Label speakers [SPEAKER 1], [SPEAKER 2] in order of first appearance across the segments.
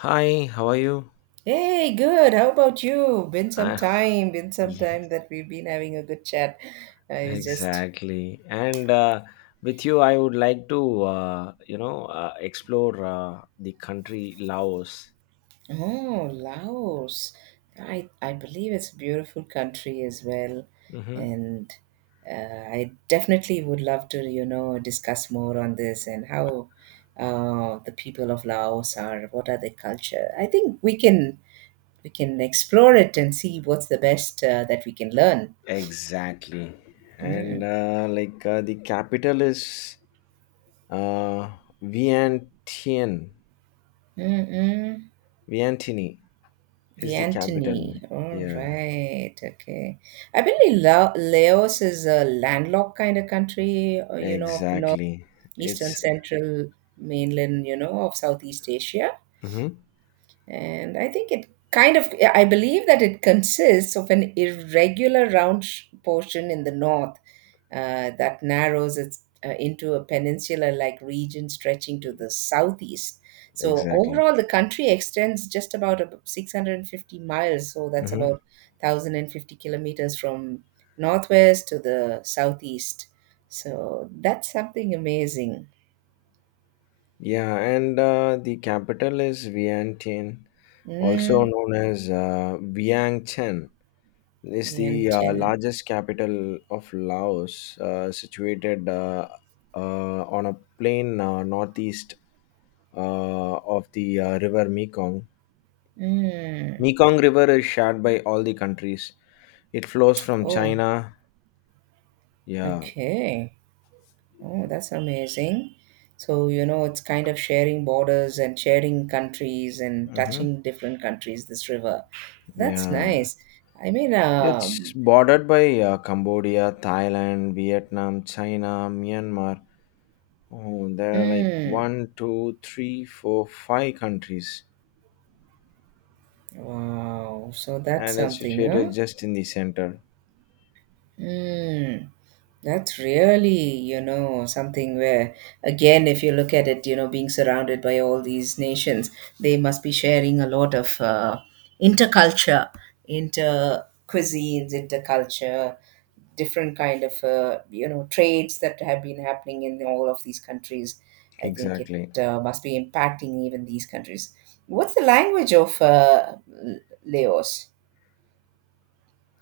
[SPEAKER 1] Hi, how are you?
[SPEAKER 2] Hey, good. How about you? Been some
[SPEAKER 1] Uh,
[SPEAKER 2] time, been some time
[SPEAKER 1] yes,
[SPEAKER 2] that we've been having a good chat. I was just,
[SPEAKER 1] exactly. And with you, I would like to, explore the country Laos.
[SPEAKER 2] oh, Laos. I believe it's a beautiful country as well,
[SPEAKER 1] Hmm.
[SPEAKER 2] and uh, I definitely would love to, you know, discuss more on this and how the people of Laos are, what are their culture. I think we can explore it and see what's the best that we can learn.
[SPEAKER 1] Exactly. And
[SPEAKER 2] Mm,
[SPEAKER 1] like the capital is uh, Vientiane.
[SPEAKER 2] mm, mm.
[SPEAKER 1] Vientiane is the capital.
[SPEAKER 2] Vientany. All
[SPEAKER 1] Yeah,
[SPEAKER 2] right. Okay. I believe Laos is a landlocked kind of country, you know, of the
[SPEAKER 1] exactly.
[SPEAKER 2] northeastern
[SPEAKER 1] It's.
[SPEAKER 2] central mainland, you know, of Southeast Asia.
[SPEAKER 1] Mhm.
[SPEAKER 2] And I think it kind of, I believe that it consists of an irregular round portion in the north that narrows it into a peninsula like region stretching to the southeast. So,
[SPEAKER 1] Exactly.
[SPEAKER 2] overall, the country extends just about 650 miles. So, that's
[SPEAKER 1] Mm-hmm.
[SPEAKER 2] about 1,050 kilometers from northwest to the southeast. So, that's something amazing.
[SPEAKER 1] Yeah, and the capital is Vientiane, also
[SPEAKER 2] Mm,
[SPEAKER 1] known as Vientiane. It's the
[SPEAKER 2] Vientiane.
[SPEAKER 1] largest capital of Laos, situated uh, on a plain northeast of the river Mekong.
[SPEAKER 2] Mm.
[SPEAKER 1] Mekong River is shared by all the countries. It flows from
[SPEAKER 2] Oh.
[SPEAKER 1] China. Yeah.
[SPEAKER 2] Okay. Oh, that's amazing. So, you know, it's kind of sharing borders and sharing countries and
[SPEAKER 1] Hmm.
[SPEAKER 2] touching different countries, this river. That's
[SPEAKER 1] Yeah.
[SPEAKER 2] nice. I mean,
[SPEAKER 1] It's
[SPEAKER 2] um,
[SPEAKER 1] bordered by Cambodia, Thailand, Vietnam, China, Myanmar. Oh, there are like
[SPEAKER 2] mm,
[SPEAKER 1] one, two, three, four, five countries,
[SPEAKER 2] wow. So that's
[SPEAKER 1] and it's
[SPEAKER 2] something,
[SPEAKER 1] situated
[SPEAKER 2] huh?
[SPEAKER 1] just in the center.
[SPEAKER 2] Mm, that's really, you know, something where, again, if you look at it, you know, being surrounded by all these nations, they must be sharing a lot of interculture, inter cuisines, interculture, different kind of, you know, trades that have been happening in all of these countries. I think it
[SPEAKER 1] Exactly.
[SPEAKER 2] must be impacting even these countries. What's the language of Laos?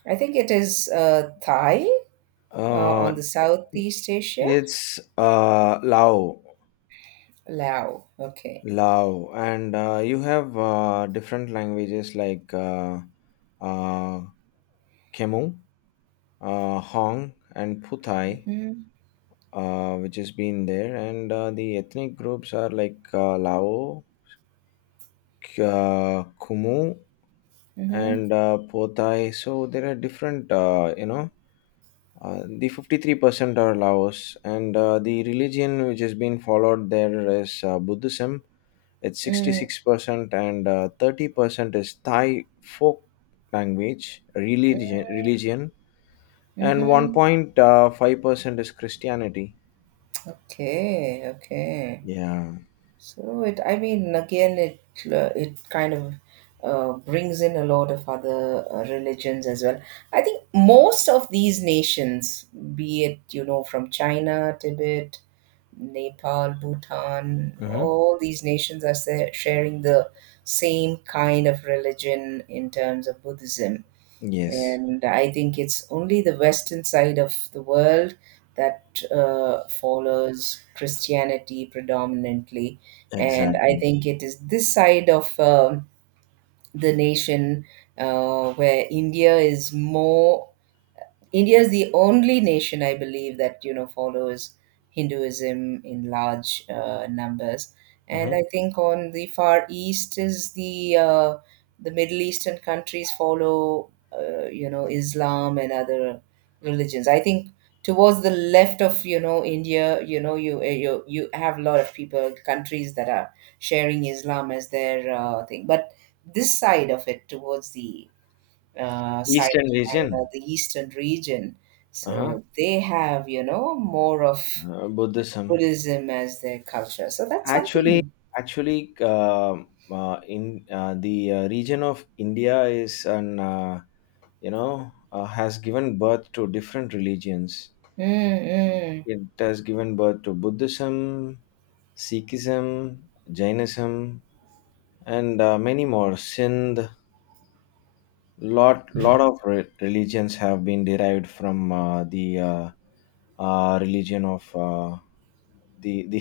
[SPEAKER 2] I think it is Thai on
[SPEAKER 1] Uh,
[SPEAKER 2] the Southeast Asia?
[SPEAKER 1] it's Lao,
[SPEAKER 2] Laos. Okay.
[SPEAKER 1] Lao, and you have different languages like uh, Khmer, Hong, and Puthai,
[SPEAKER 2] Mhm.
[SPEAKER 1] which has been there, and the ethnic groups are like Lao, Kumu
[SPEAKER 2] Mhm.
[SPEAKER 1] and Potai. So there are different, the 53% are Laos, and the religion which has been followed there is Buddhism. It's
[SPEAKER 2] Mm.
[SPEAKER 1] 66%, and 30% is Thai folk language, religion and
[SPEAKER 2] Mhm.
[SPEAKER 1] 1.5% is Christianity.
[SPEAKER 2] Okay. Okay.
[SPEAKER 1] Yeah.
[SPEAKER 2] So it. I mean, again, it brings in a lot of other religions as well. I think most of these nations, be it you know from China, Tibet, Nepal, Bhutan,
[SPEAKER 1] Mm-hmm.
[SPEAKER 2] all these nations are sharing the same kind of religion in terms of Buddhism,
[SPEAKER 1] Yes,
[SPEAKER 2] and I think it's only the Western side of the world that follows Christianity predominantly, and I
[SPEAKER 1] exactly.
[SPEAKER 2] think it is this side of the nation where India is the only nation, I believe, that you know follows Hinduism in large numbers, and
[SPEAKER 1] Mm-hmm.
[SPEAKER 2] I think on the Far East is the Middle Eastern countries follow you know Islam and other religions. I think towards the left of you know India, you know you have a lot of people countries that are sharing Islam as their thing, but this side of it towards the side of
[SPEAKER 1] Eastern
[SPEAKER 2] China,
[SPEAKER 1] region.
[SPEAKER 2] the eastern region.
[SPEAKER 1] Uh-huh.
[SPEAKER 2] So they have, you know, more of
[SPEAKER 1] Buddhism.
[SPEAKER 2] Buddhism as their culture. So that's
[SPEAKER 1] Actually,
[SPEAKER 2] something.
[SPEAKER 1] actually, in the region of India is an has given birth to different religions.
[SPEAKER 2] Mm-mm,
[SPEAKER 1] It has given birth to Buddhism, Sikhism, Jainism, and many more. Sindh, lot of religions have been derived from the religion of the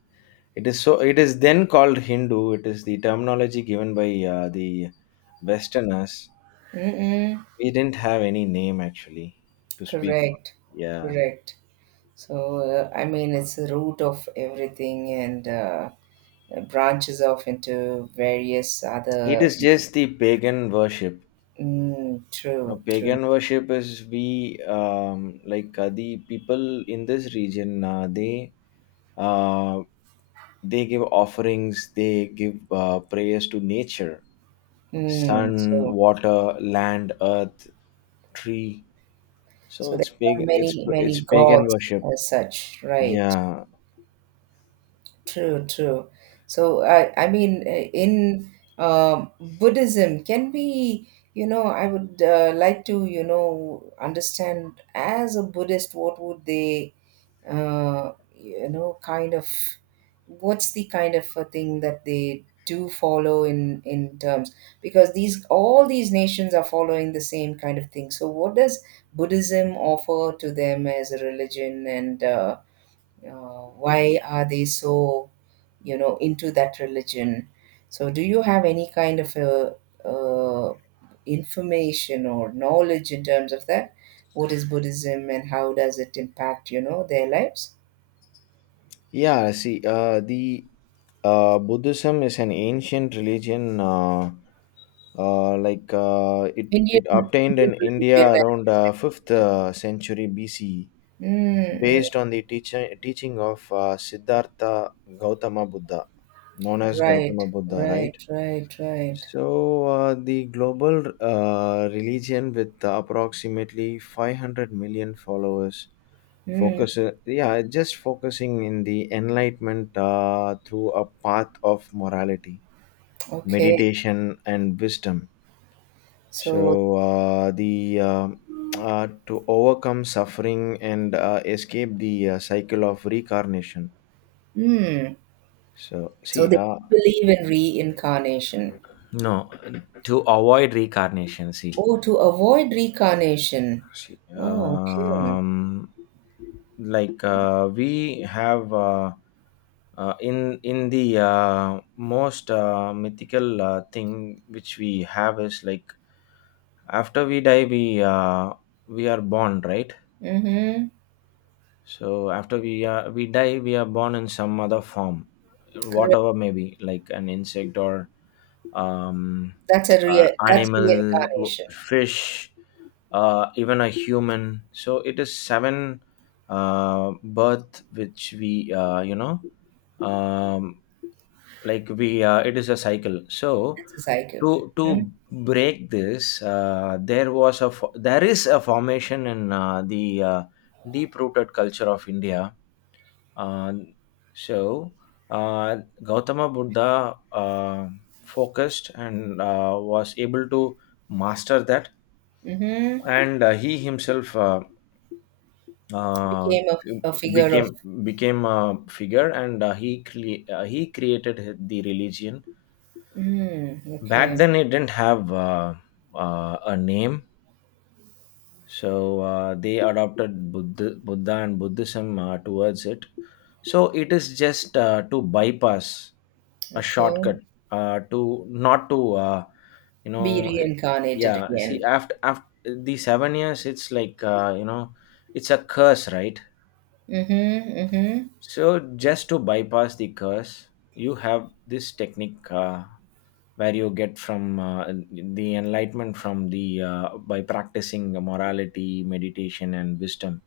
[SPEAKER 1] It is so. It is then called Hindu. It is the terminology given by the Westerners.
[SPEAKER 2] mm-mm.
[SPEAKER 1] We didn't have any name actually to speak on.
[SPEAKER 2] Correct,
[SPEAKER 1] Yeah,
[SPEAKER 2] correct. So I mean, it's the root of everything, and branches off into various
[SPEAKER 1] it
[SPEAKER 2] other.
[SPEAKER 1] is just the pagan worship.
[SPEAKER 2] Mm,
[SPEAKER 1] Now,
[SPEAKER 2] true, true.
[SPEAKER 1] pagan worship is we like the people in this region. Uh, they give offerings. They give prayers to nature,
[SPEAKER 2] Mm,
[SPEAKER 1] sun,
[SPEAKER 2] so,
[SPEAKER 1] water, land, earth, tree. So
[SPEAKER 2] so there
[SPEAKER 1] it's
[SPEAKER 2] are
[SPEAKER 1] pagan. It's
[SPEAKER 2] many,
[SPEAKER 1] it's
[SPEAKER 2] many
[SPEAKER 1] pagan
[SPEAKER 2] gods
[SPEAKER 1] worship.
[SPEAKER 2] as such, right?
[SPEAKER 1] Yeah,
[SPEAKER 2] True, true. So, I mean, in Buddhism, can we, you know, I would like to, you know, understand as a Buddhist, what would they, you know, kind of, what's the kind of a thing that they do follow in terms because these all these nations are following the same kind of thing. So, what does Buddhism offer to them as a religion, and why are they so? You know into that religion so do you have any kind of a, uh information or knowledge in terms of that what is buddhism and how does it impact you know their lives
[SPEAKER 1] yeah. See, the Buddhism is an ancient religion. Like it
[SPEAKER 2] indian,
[SPEAKER 1] obtained
[SPEAKER 2] indian
[SPEAKER 1] in India
[SPEAKER 2] religion as
[SPEAKER 1] around
[SPEAKER 2] you
[SPEAKER 1] fifth
[SPEAKER 2] said.
[SPEAKER 1] century B.C.,
[SPEAKER 2] Mm,
[SPEAKER 1] based
[SPEAKER 2] mm.
[SPEAKER 1] on the teaching of Siddhartha Gautama Buddha, known as
[SPEAKER 2] Right,
[SPEAKER 1] Gautama Buddha,
[SPEAKER 2] right,
[SPEAKER 1] right?
[SPEAKER 2] right, right.
[SPEAKER 1] So, the global religion with approximately 500 million followers.
[SPEAKER 2] Mm,
[SPEAKER 1] Just focusing in the enlightenment through a path of morality,
[SPEAKER 2] okay.
[SPEAKER 1] meditation, and wisdom.
[SPEAKER 2] So
[SPEAKER 1] So, the to overcome suffering and escape the cycle of reincarnation.
[SPEAKER 2] mm,
[SPEAKER 1] So,
[SPEAKER 2] so
[SPEAKER 1] see,
[SPEAKER 2] they believe in reincarnation.
[SPEAKER 1] no, to avoid reincarnation, see.
[SPEAKER 2] Oh, to avoid reincarnation.
[SPEAKER 1] She,
[SPEAKER 2] Oh, okay.
[SPEAKER 1] like we have in the most mythical thing which we have is like after we die, we are born, right?
[SPEAKER 2] Mm-hmm.
[SPEAKER 1] So after we die, we are born in some other form,
[SPEAKER 2] Correct.
[SPEAKER 1] whatever may be, like an insect or um,
[SPEAKER 2] That's a real. That's
[SPEAKER 1] animal,
[SPEAKER 2] reincarnation.
[SPEAKER 1] fish, even a human. So it is seven birth which we um, like we it is a cycle. So
[SPEAKER 2] That's a cycle.
[SPEAKER 1] to
[SPEAKER 2] Hmm.
[SPEAKER 1] to break this, there is a formation in the deep rooted culture of India. Uh, so uh, Gautama Buddha focused and was able to master that,
[SPEAKER 2] Hmm.
[SPEAKER 1] and he himself. Uh,
[SPEAKER 2] Became a figure of.
[SPEAKER 1] became became a figure, and he created the religion.
[SPEAKER 2] Mm,
[SPEAKER 1] Back
[SPEAKER 2] okay.
[SPEAKER 1] then it didn't have a name, so they adopted Buddha and Buddhism towards it. So it is just to bypass, a
[SPEAKER 2] Okay.
[SPEAKER 1] shortcut to not to you know
[SPEAKER 2] Be
[SPEAKER 1] it-
[SPEAKER 2] reincarnated
[SPEAKER 1] yeah, see,
[SPEAKER 2] again.
[SPEAKER 1] after the 7 years, it's like it's a curse, right?
[SPEAKER 2] Mm-hmm. Mm-hmm.
[SPEAKER 1] So, just to bypass the curse, you have this technique where you get from the enlightenment from the by practicing morality, meditation, and wisdom.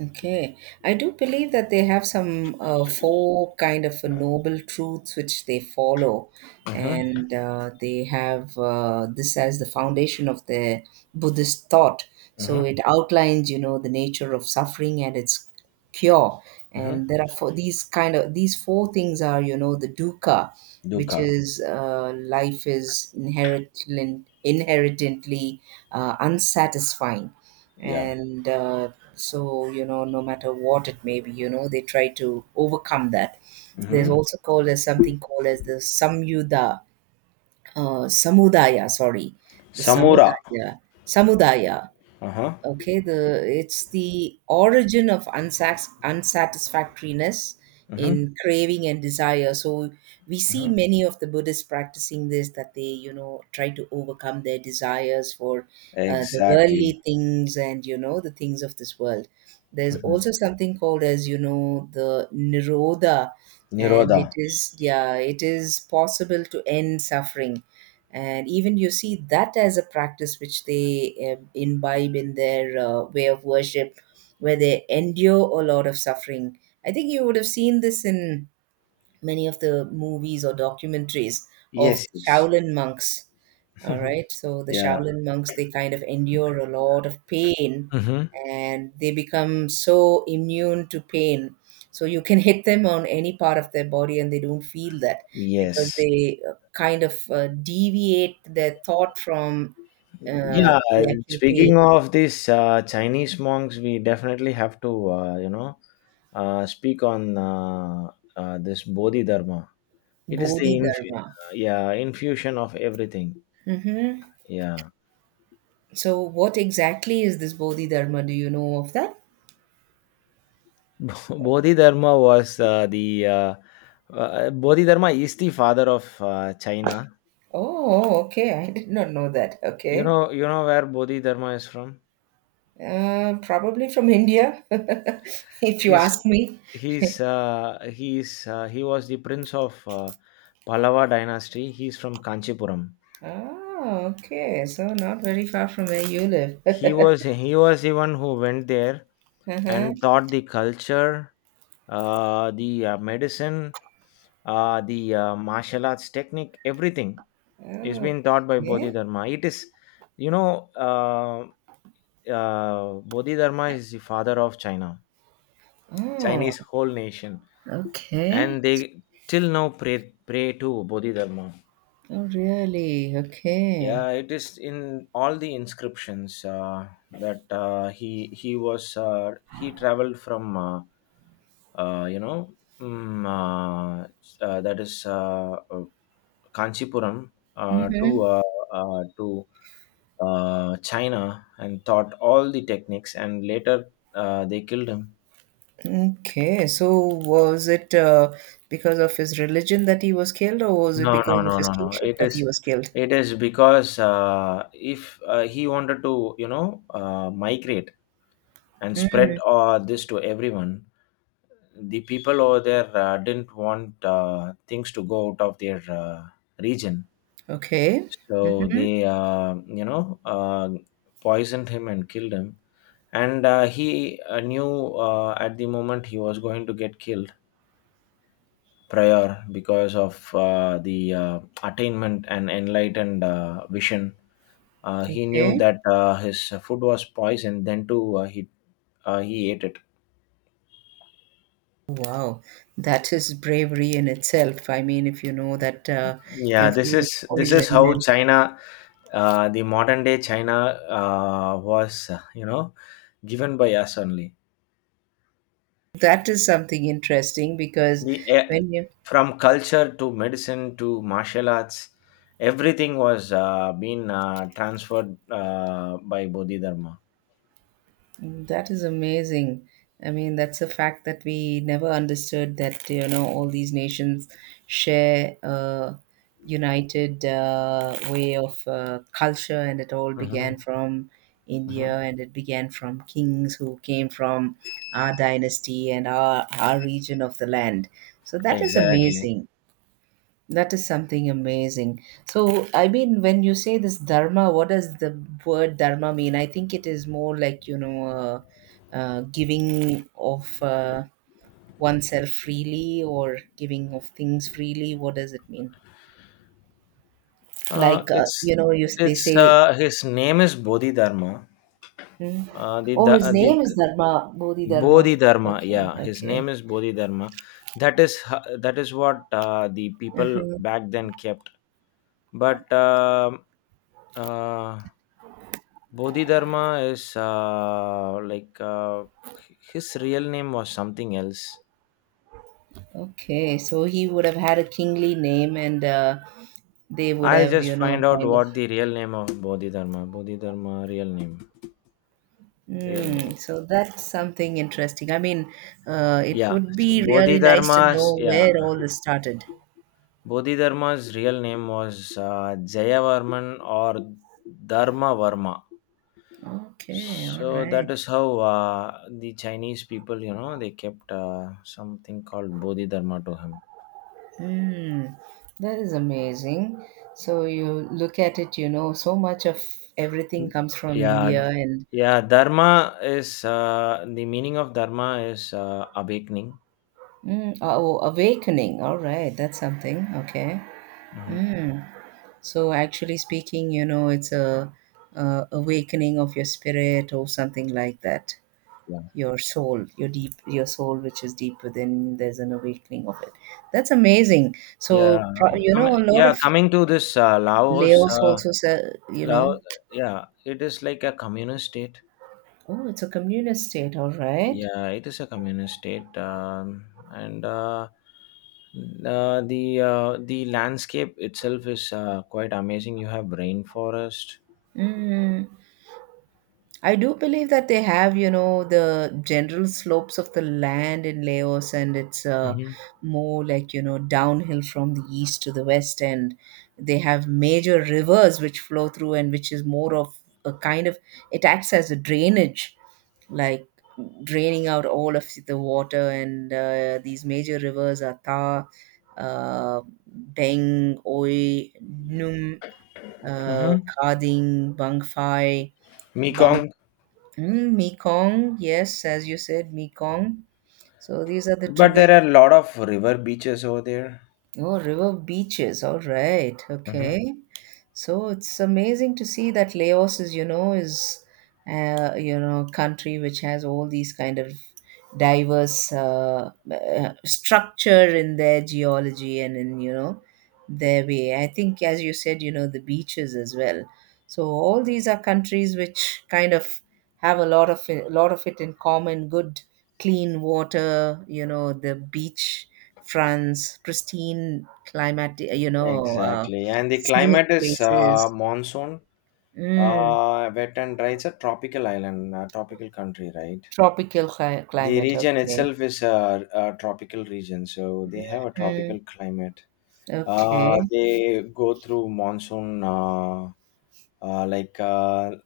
[SPEAKER 2] Okay. I do believe that they have some four kind of noble truths which they follow.
[SPEAKER 1] Mm-hmm,
[SPEAKER 2] And they have this as the foundation of the Buddhist thought. So
[SPEAKER 1] mm-hmm,
[SPEAKER 2] it outlines, you know, the nature of suffering and its cure.
[SPEAKER 1] mm-hmm.
[SPEAKER 2] And there are four, these kind of these four things are, you know, the dukkha, which
[SPEAKER 1] Dukkha,
[SPEAKER 2] is life is inherently unsatisfying,
[SPEAKER 1] yeah.
[SPEAKER 2] and so, you know, no matter what it may be, you know, they try to overcome that. There's
[SPEAKER 1] Mm-hmm.
[SPEAKER 2] also called as something called as the Samyuda, Samudaya, sorry, the
[SPEAKER 1] Samura.
[SPEAKER 2] Samudaya, Samudaya.
[SPEAKER 1] Uh-huh.
[SPEAKER 2] Okay, the it's the origin of unsax unsatisfactoriness
[SPEAKER 1] Mm-hmm,
[SPEAKER 2] in craving and desire. So we see
[SPEAKER 1] mm-hmm.
[SPEAKER 2] many of the Buddhists practicing this that they, you know, try to overcome their desires for the
[SPEAKER 1] Exactly.
[SPEAKER 2] worldly things and you know the things of this world. There's also
[SPEAKER 1] Hmm.
[SPEAKER 2] something called as you know the nirodha, and
[SPEAKER 1] Nirodha.
[SPEAKER 2] it is yeah, it is possible to end suffering and even you see that as a practice which they imbibe in their way of worship where they endure a lot of suffering. I think you would have seen this in many of the movies or documentaries of
[SPEAKER 1] Yes, yes.
[SPEAKER 2] Shaolin monks. All right. So the
[SPEAKER 1] Yeah.
[SPEAKER 2] Shaolin monks, they kind of endure a lot of pain
[SPEAKER 1] Mm-hmm.
[SPEAKER 2] and they become so immune to pain. So you can hit them on any part of their body and they don't feel that because
[SPEAKER 1] Yes.
[SPEAKER 2] they deviate their thought from
[SPEAKER 1] Yeah.
[SPEAKER 2] the actual pain.
[SPEAKER 1] Speaking of these Chinese monks, we definitely have to, speak on this Bodhidharma. It is the
[SPEAKER 2] Bodhi Dharma.
[SPEAKER 1] infusion of everything.
[SPEAKER 2] Hmm.
[SPEAKER 1] Yeah,
[SPEAKER 2] So, what exactly is this Bodhi Dharma? Do you know of that?
[SPEAKER 1] Bodhidharma was uh, the uh, Bodhidharma is the father of China.
[SPEAKER 2] Oh, okay. I did not know that.
[SPEAKER 1] You
[SPEAKER 2] Okay.
[SPEAKER 1] know, you know where Bodhidharma is from.
[SPEAKER 2] Probably from India, if you
[SPEAKER 1] He's
[SPEAKER 2] ask me.
[SPEAKER 1] he was the prince of Pallava dynasty. He's from Kanchipuram.
[SPEAKER 2] Oh, okay. So not very far from where you live.
[SPEAKER 1] He was the one who went there
[SPEAKER 2] Uh-huh.
[SPEAKER 1] and taught the culture, the medicine, the martial arts technique. Everything is being taught by
[SPEAKER 2] Okay.
[SPEAKER 1] Bodhidharma. It is, you know, Bodhidharma is the father of China,
[SPEAKER 2] Oh,
[SPEAKER 1] Chinese whole nation,
[SPEAKER 2] okay.
[SPEAKER 1] and they till now pray to Bodhidharma.
[SPEAKER 2] Oh, really? Okay.
[SPEAKER 1] Yeah, it is in all the inscriptions that he traveled from uh, you know mm, uh, that is Kanchipuram to uh, to China, and taught all the techniques, and later they killed him.
[SPEAKER 2] Okay. So was it because of his religion that he was killed, or was it
[SPEAKER 1] No, no,
[SPEAKER 2] because of
[SPEAKER 1] no,
[SPEAKER 2] his
[SPEAKER 1] no, no.
[SPEAKER 2] kingship
[SPEAKER 1] It
[SPEAKER 2] that he
[SPEAKER 1] is,
[SPEAKER 2] was killed?
[SPEAKER 1] it is because if he wanted to, migrate and spread this to everyone, the people over there didn't want things to go out of their region.
[SPEAKER 2] Okay.
[SPEAKER 1] So
[SPEAKER 2] Hmm.
[SPEAKER 1] they, poisoned him and killed him. And he knew at the moment he was going to get killed, prior, because of the attainment and enlightened vision. He knew
[SPEAKER 2] Okay.
[SPEAKER 1] that his food was poison. Then too, he ate it.
[SPEAKER 2] Wow, that is bravery in itself. I mean, if you know that
[SPEAKER 1] Yeah,
[SPEAKER 2] your
[SPEAKER 1] this
[SPEAKER 2] food is
[SPEAKER 1] is this
[SPEAKER 2] poisoned,
[SPEAKER 1] is how
[SPEAKER 2] then
[SPEAKER 1] China, the modern day China, was given by us only.
[SPEAKER 2] that is something interesting because
[SPEAKER 1] The eh,
[SPEAKER 2] when you
[SPEAKER 1] from culture to medicine to martial arts, everything was being transferred by Bodhidharma.
[SPEAKER 2] that is amazing. I mean, that's a fact that we never understood that, you know, all these nations share a united way of culture, and it all
[SPEAKER 1] Mm-hmm.
[SPEAKER 2] began from India and it began from kings who came from our dynasty and our region of the land. So that is
[SPEAKER 1] Exactly.
[SPEAKER 2] amazing. That is something amazing. So, I mean, when you say this dharma, what does the word dharma mean? I think it is more like, you know, giving of oneself freely or giving of things freely. What does it mean?
[SPEAKER 1] Uh,
[SPEAKER 2] Like,
[SPEAKER 1] it's
[SPEAKER 2] you know, you, they
[SPEAKER 1] it's
[SPEAKER 2] say,
[SPEAKER 1] his name is Bodhidharma.
[SPEAKER 2] hmm? Oh, his
[SPEAKER 1] The
[SPEAKER 2] name is Dharma, Bodhidharma.
[SPEAKER 1] Bodhidharma,
[SPEAKER 2] Okay,
[SPEAKER 1] yeah, his name
[SPEAKER 2] okay.
[SPEAKER 1] is Bodhidharma. That is what the people
[SPEAKER 2] Hmm.
[SPEAKER 1] back then kept. But uh, Bodhidharma is like his real name was something else.
[SPEAKER 2] Okay, so he would have had a kingly name and they would
[SPEAKER 1] I'll
[SPEAKER 2] have,
[SPEAKER 1] just
[SPEAKER 2] you know,
[SPEAKER 1] find out
[SPEAKER 2] kind of.
[SPEAKER 1] what the real name of Bodhidharma. Bodhidharma, real name, real name.
[SPEAKER 2] Mm, so that's something interesting. I mean, it
[SPEAKER 1] Yeah,
[SPEAKER 2] would be really nice to
[SPEAKER 1] Bodhidharma.
[SPEAKER 2] know
[SPEAKER 1] Yeah,
[SPEAKER 2] where all this started.
[SPEAKER 1] Bodhidharma's real name was Jayavarman or Dharma Varma.
[SPEAKER 2] Okay, all
[SPEAKER 1] So
[SPEAKER 2] right.
[SPEAKER 1] that is how the Chinese people, they kept something called Bodhidharma to him.
[SPEAKER 2] Mm, that is amazing. So you look at it, you know, so much of everything
[SPEAKER 1] Mm.
[SPEAKER 2] comes from
[SPEAKER 1] Yeah,
[SPEAKER 2] India and
[SPEAKER 1] yeah. Dharma is, the meaning of dharma is, awakening.
[SPEAKER 2] mm, oh, awakening. All right, that's something. Okay.
[SPEAKER 1] Mhm.
[SPEAKER 2] Mm. So actually speaking, you know, it's a awakening of your spirit or something like that.
[SPEAKER 1] Yeah,
[SPEAKER 2] Your soul your deep your soul which is deep within there's an awakening of it. That's amazing so
[SPEAKER 1] yeah.
[SPEAKER 2] you know
[SPEAKER 1] Coming,
[SPEAKER 2] a lot
[SPEAKER 1] yeah.
[SPEAKER 2] of
[SPEAKER 1] Coming to this Laos,
[SPEAKER 2] laos also say, you
[SPEAKER 1] Laos.
[SPEAKER 2] know
[SPEAKER 1] Yeah, it is like a communist state.
[SPEAKER 2] oh it's a communist state all right.
[SPEAKER 1] Yeah, it is a communist state, and the landscape itself is quite amazing. You have rainforest,
[SPEAKER 2] Mm. I do believe that they have, you know, the general slopes of the land in Laos, and it's
[SPEAKER 1] mm-hmm.
[SPEAKER 2] more like, you know, downhill from the east to the west. And they have major rivers which flow through, and which is more of a kind of, it acts as a drainage, like draining out all of the water. And these major rivers are Tha, uh, Deng, Oi, Num, uh,
[SPEAKER 1] Mm-hmm.
[SPEAKER 2] Khading, Bang Phai.
[SPEAKER 1] Mekong,
[SPEAKER 2] Mm, Mekong, yes, as you said, Mekong. So these are the
[SPEAKER 1] but there
[SPEAKER 2] tribute.
[SPEAKER 1] are a lot of river beaches over there.
[SPEAKER 2] Oh, river beaches. All right.
[SPEAKER 1] Hmm.
[SPEAKER 2] Okay. So it's amazing to see that Laos is you know, country which has all these kind of diverse structure in their geology and in, you know, their way. I think, as you said, you know, the beaches as well. So all these are countries which kind of have a lot of it in common. Good clean water, you know, the beach fronts, pristine climatic, you know,
[SPEAKER 1] Exactly, and the
[SPEAKER 2] scenic
[SPEAKER 1] climate is
[SPEAKER 2] places.
[SPEAKER 1] monsoon,
[SPEAKER 2] Mm,
[SPEAKER 1] wet and dry. It's a tropical island, a tropical country, right?
[SPEAKER 2] tropical
[SPEAKER 1] The
[SPEAKER 2] climate.
[SPEAKER 1] region
[SPEAKER 2] Okay.
[SPEAKER 1] itself is a tropical region, so they have a
[SPEAKER 2] Mm,
[SPEAKER 1] tropical climate. Uh,
[SPEAKER 2] okay.
[SPEAKER 1] they go through monsoon, like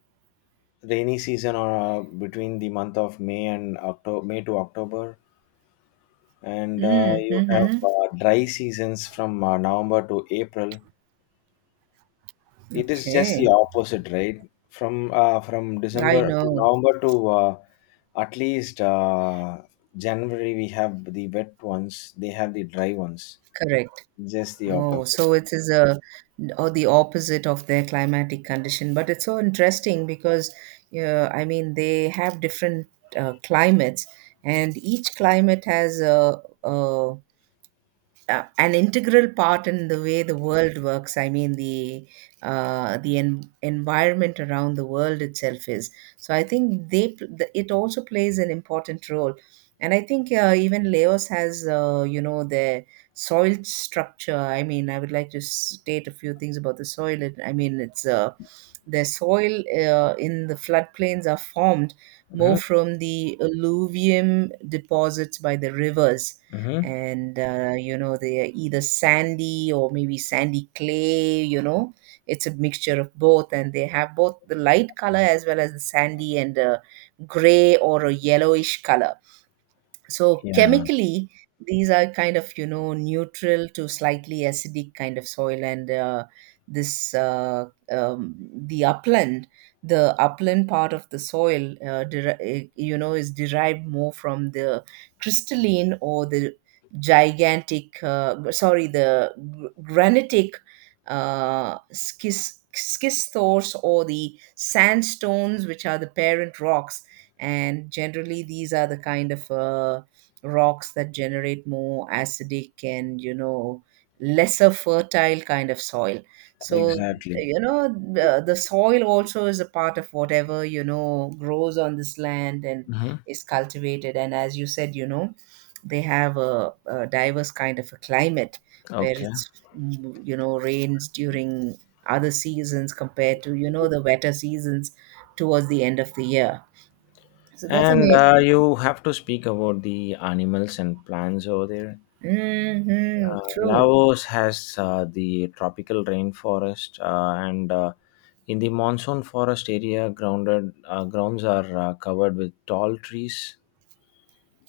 [SPEAKER 1] rainy season, or between the month of May and October, May to October, and
[SPEAKER 2] Mm,
[SPEAKER 1] you have
[SPEAKER 2] hmm.
[SPEAKER 1] dry seasons from November to April. It is just the
[SPEAKER 2] Okay.
[SPEAKER 1] opposite, right? From
[SPEAKER 2] I
[SPEAKER 1] December to
[SPEAKER 2] know.
[SPEAKER 1] November to at least January, we have the wet ones. They have the dry ones.
[SPEAKER 2] Correct.
[SPEAKER 1] Just the
[SPEAKER 2] Oh,
[SPEAKER 1] opposite.
[SPEAKER 2] so it is a or the opposite of their climatic condition. But it's so interesting because, I mean, they have different climates, and each climate has a an integral part in the way the world works. I mean, the environment around the world itself is. So I think they the, it also plays an important role. And I think even Laos has, their soil structure. I mean, I would like to state a few things about the soil. It, I mean, it's the soil in the floodplains are formed more
[SPEAKER 1] Hmm.
[SPEAKER 2] from the alluvium deposits by the rivers
[SPEAKER 1] Hmm.
[SPEAKER 2] and you know they are either sandy or maybe sandy clay. You know, it's a mixture of both, and they have both the light color as well as the sandy and gray or a yellowish color. So
[SPEAKER 1] Yeah,
[SPEAKER 2] chemically these are kind of, you know, neutral to slightly acidic kind of soil. And this the upland part of the soil you know, is derived more from the crystalline or the gigantic gr- sorry the gr- granitic schistors or the sandstones, which are the parent rocks. And generally these are the kind of rocks that generate more acidic and, you know, lesser fertile kind of soil. So
[SPEAKER 1] exactly.
[SPEAKER 2] you know, the soil also is a part of whatever, you know, grows on this land and
[SPEAKER 1] Hmm.
[SPEAKER 2] is cultivated. And as you said, you know, they have a diverse kind of a climate where
[SPEAKER 1] Okay.
[SPEAKER 2] it's, you know, rains during other seasons compared to, you know, the wetter seasons towards the end of the year. So that's
[SPEAKER 1] And
[SPEAKER 2] amazing.
[SPEAKER 1] you have to speak about the animals and plants over there.
[SPEAKER 2] Hmm. True.
[SPEAKER 1] Laos has the tropical rainforest, and in the monsoon forest area, grounded grounds are covered with tall trees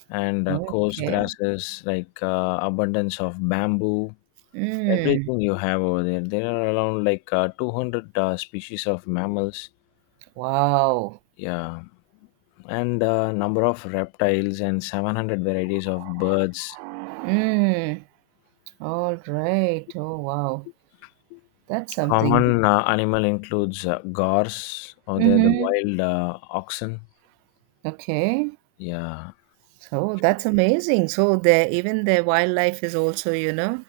[SPEAKER 1] and coarse
[SPEAKER 2] Okay.
[SPEAKER 1] grasses, like abundance of bamboo.
[SPEAKER 2] Mm.
[SPEAKER 1] Everything you have over there. There are around like 200 species of mammals.
[SPEAKER 2] Wow.
[SPEAKER 1] Yeah. And the number of reptiles and 700 varieties of birds.
[SPEAKER 2] Mm. All right. Oh, wow. That's something.
[SPEAKER 1] Common animal includes gorse, or they're the
[SPEAKER 2] Mm-hmm.
[SPEAKER 1] wild oxen.
[SPEAKER 2] Okay.
[SPEAKER 1] Yeah,
[SPEAKER 2] So that's amazing. So the even the wildlife is also, you know,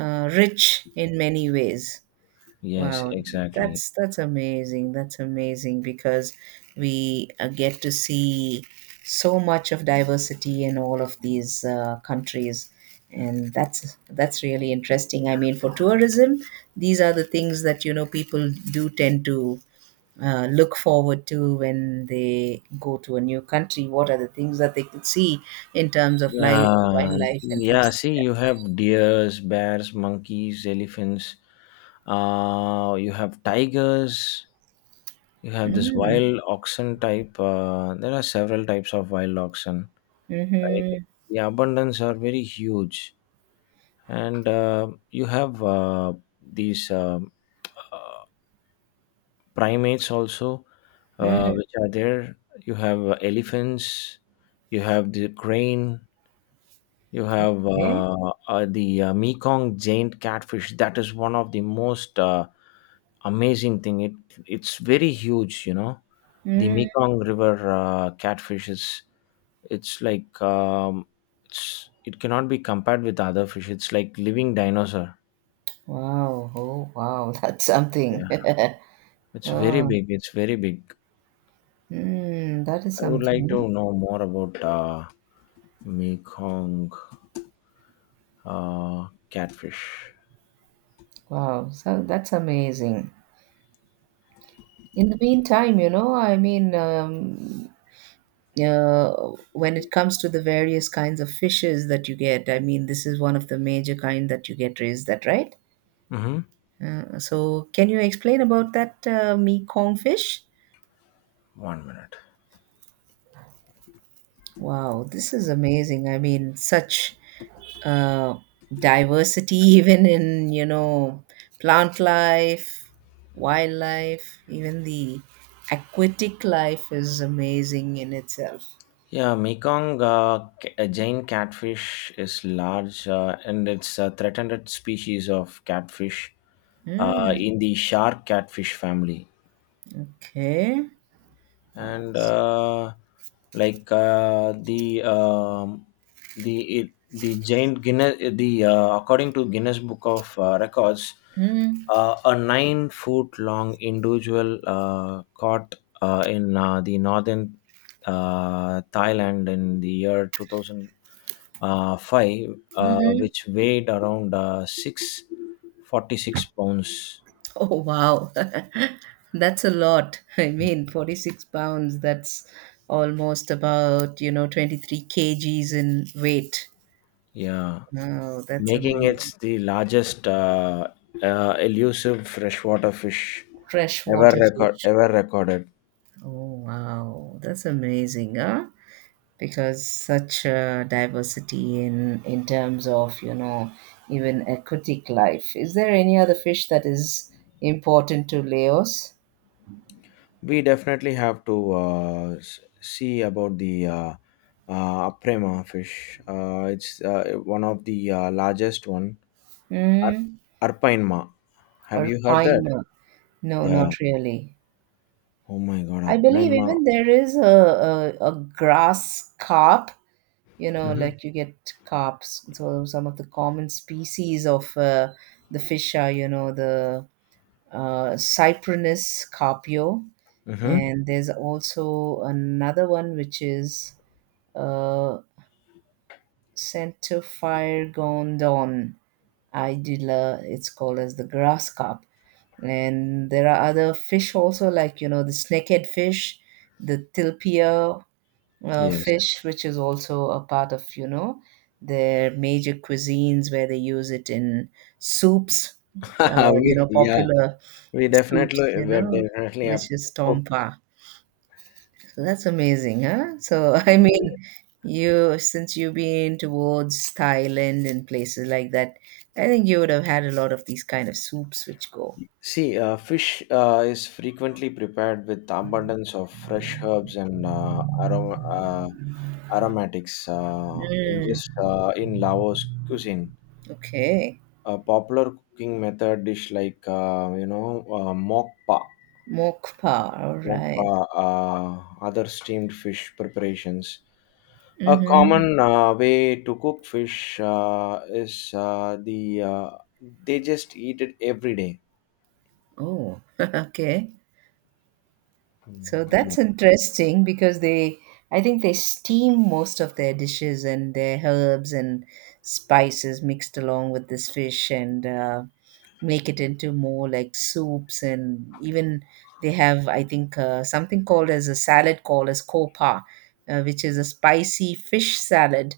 [SPEAKER 2] rich in many ways.
[SPEAKER 1] yes,
[SPEAKER 2] Wow,
[SPEAKER 1] exactly.
[SPEAKER 2] that's amazing. That's amazing because we get to see so much of diversity in all of these countries, and that's really interesting. I mean, for tourism, these are the things that, you know, people do tend to look forward to when they go to a new country. What are the things that they could see in terms of life,
[SPEAKER 1] Yeah,
[SPEAKER 2] wildlife, and
[SPEAKER 1] yeah.
[SPEAKER 2] things like
[SPEAKER 1] See,
[SPEAKER 2] that?
[SPEAKER 1] you have deers, bears, monkeys, elephants. You have tigers. You have this
[SPEAKER 2] Mm,
[SPEAKER 1] wild oxen type. There are several types of wild oxen, right?
[SPEAKER 2] mm-hmm,
[SPEAKER 1] The abundance are very huge. And you have these primates also,
[SPEAKER 2] mm,
[SPEAKER 1] which are there. You have elephants. You have the crane. You have
[SPEAKER 2] okay.
[SPEAKER 1] the Mekong giant catfish. That is one of the most amazing thing. It's very huge. The
[SPEAKER 2] Mm.
[SPEAKER 1] Mekong river catfish is, it's like, it cannot be compared with other fish. It's like living dinosaur.
[SPEAKER 2] Wow. Oh, wow. That's
[SPEAKER 1] Yeah.
[SPEAKER 2] something.
[SPEAKER 1] It's very
[SPEAKER 2] Oh,
[SPEAKER 1] big. It's very big.
[SPEAKER 2] mm, that is
[SPEAKER 1] I would like
[SPEAKER 2] something.
[SPEAKER 1] to know more about Mekong catfish.
[SPEAKER 2] Wow. So that's amazing. In the meantime, you know, I mean, when it comes to the various kinds of fishes that you get, I mean, this is one of the major kind that you get. Is that right?
[SPEAKER 1] Hmm.
[SPEAKER 2] So, can you explain about that Mekong fish?
[SPEAKER 1] 1 minute.
[SPEAKER 2] Wow, this is amazing. I mean, such uh, diversity even in, you know, plant life, wildlife, even the aquatic life is amazing in itself.
[SPEAKER 1] Yeah, Mekong giant catfish is large, and it's a threatened species of catfish
[SPEAKER 2] Mm,
[SPEAKER 1] in the shark catfish family.
[SPEAKER 2] okay.
[SPEAKER 1] And like uh, the um, the giant Guinness the according to Guinness Book of Records,
[SPEAKER 2] Mm,
[SPEAKER 1] a 9 foot long individual caught in the northern Thailand in the year 2005,
[SPEAKER 2] mm-hmm.
[SPEAKER 1] which weighed around 646 pounds.
[SPEAKER 2] Oh, wow. That's a lot. I mean, 46 pounds, that's almost about, you know, 23 kgs in weight.
[SPEAKER 1] Yeah.
[SPEAKER 2] Wow, that's
[SPEAKER 1] Making
[SPEAKER 2] amazing.
[SPEAKER 1] it the largest elusive freshwater fish
[SPEAKER 2] Freshwater fish.
[SPEAKER 1] ever recorded.
[SPEAKER 2] Oh, wow. That's amazing, huh? Because such a diversity in terms of, you know, even aquatic life. Is there any other fish that is important to Laos?
[SPEAKER 1] We definitely have to see about the aprema fish. It's one of the largest one. Ar-
[SPEAKER 2] Mm,
[SPEAKER 1] Arpaima. Have
[SPEAKER 2] or
[SPEAKER 1] you heard that?
[SPEAKER 2] pine? No,
[SPEAKER 1] Yeah.
[SPEAKER 2] not really.
[SPEAKER 1] Oh my God,
[SPEAKER 2] I believe
[SPEAKER 1] Aprema.
[SPEAKER 2] even there is a grass carp, you know,
[SPEAKER 1] Mm-hmm.
[SPEAKER 2] like you get carps. So some of the common species of the fish are, you know, the Cyprinus carpio,
[SPEAKER 1] Mm-hmm.
[SPEAKER 2] and there's also another one which is uh, Centophire gondon idula. It's called as the grass carp, and there are other fish also like, you know, the snakehead fish, the tilpia,
[SPEAKER 1] Yes.
[SPEAKER 2] fish, which is also a part of, you know, their major cuisines where they use it in soups, uh, you
[SPEAKER 1] we,
[SPEAKER 2] know,
[SPEAKER 1] yeah,
[SPEAKER 2] popular
[SPEAKER 1] we definitely
[SPEAKER 2] soups, you
[SPEAKER 1] we're
[SPEAKER 2] know,
[SPEAKER 1] definitely have
[SPEAKER 2] which
[SPEAKER 1] to
[SPEAKER 2] is tompa. So that's amazing, huh? So, I
[SPEAKER 1] cook.
[SPEAKER 2] mean, you, since you've been towards Thailand and places like that, I think you would have had a lot of these kind of soups which go.
[SPEAKER 1] See, fish is frequently prepared with abundance of fresh herbs and aromatics. In Laos cuisine,
[SPEAKER 2] Okay.
[SPEAKER 1] a popular cooking method dish like
[SPEAKER 2] Mokpa, all
[SPEAKER 1] mock pa,
[SPEAKER 2] right.
[SPEAKER 1] other steamed fish preparations. A common way to cook fish is they just eat it every day.
[SPEAKER 2] Oh, okay. So
[SPEAKER 1] Yeah.
[SPEAKER 2] that's interesting because they, I think they steam most of their dishes and their herbs and spices mixed along with this fish and make it into more like soups, and even they have, I think, something called as a salad called as copa, which is a spicy fish salad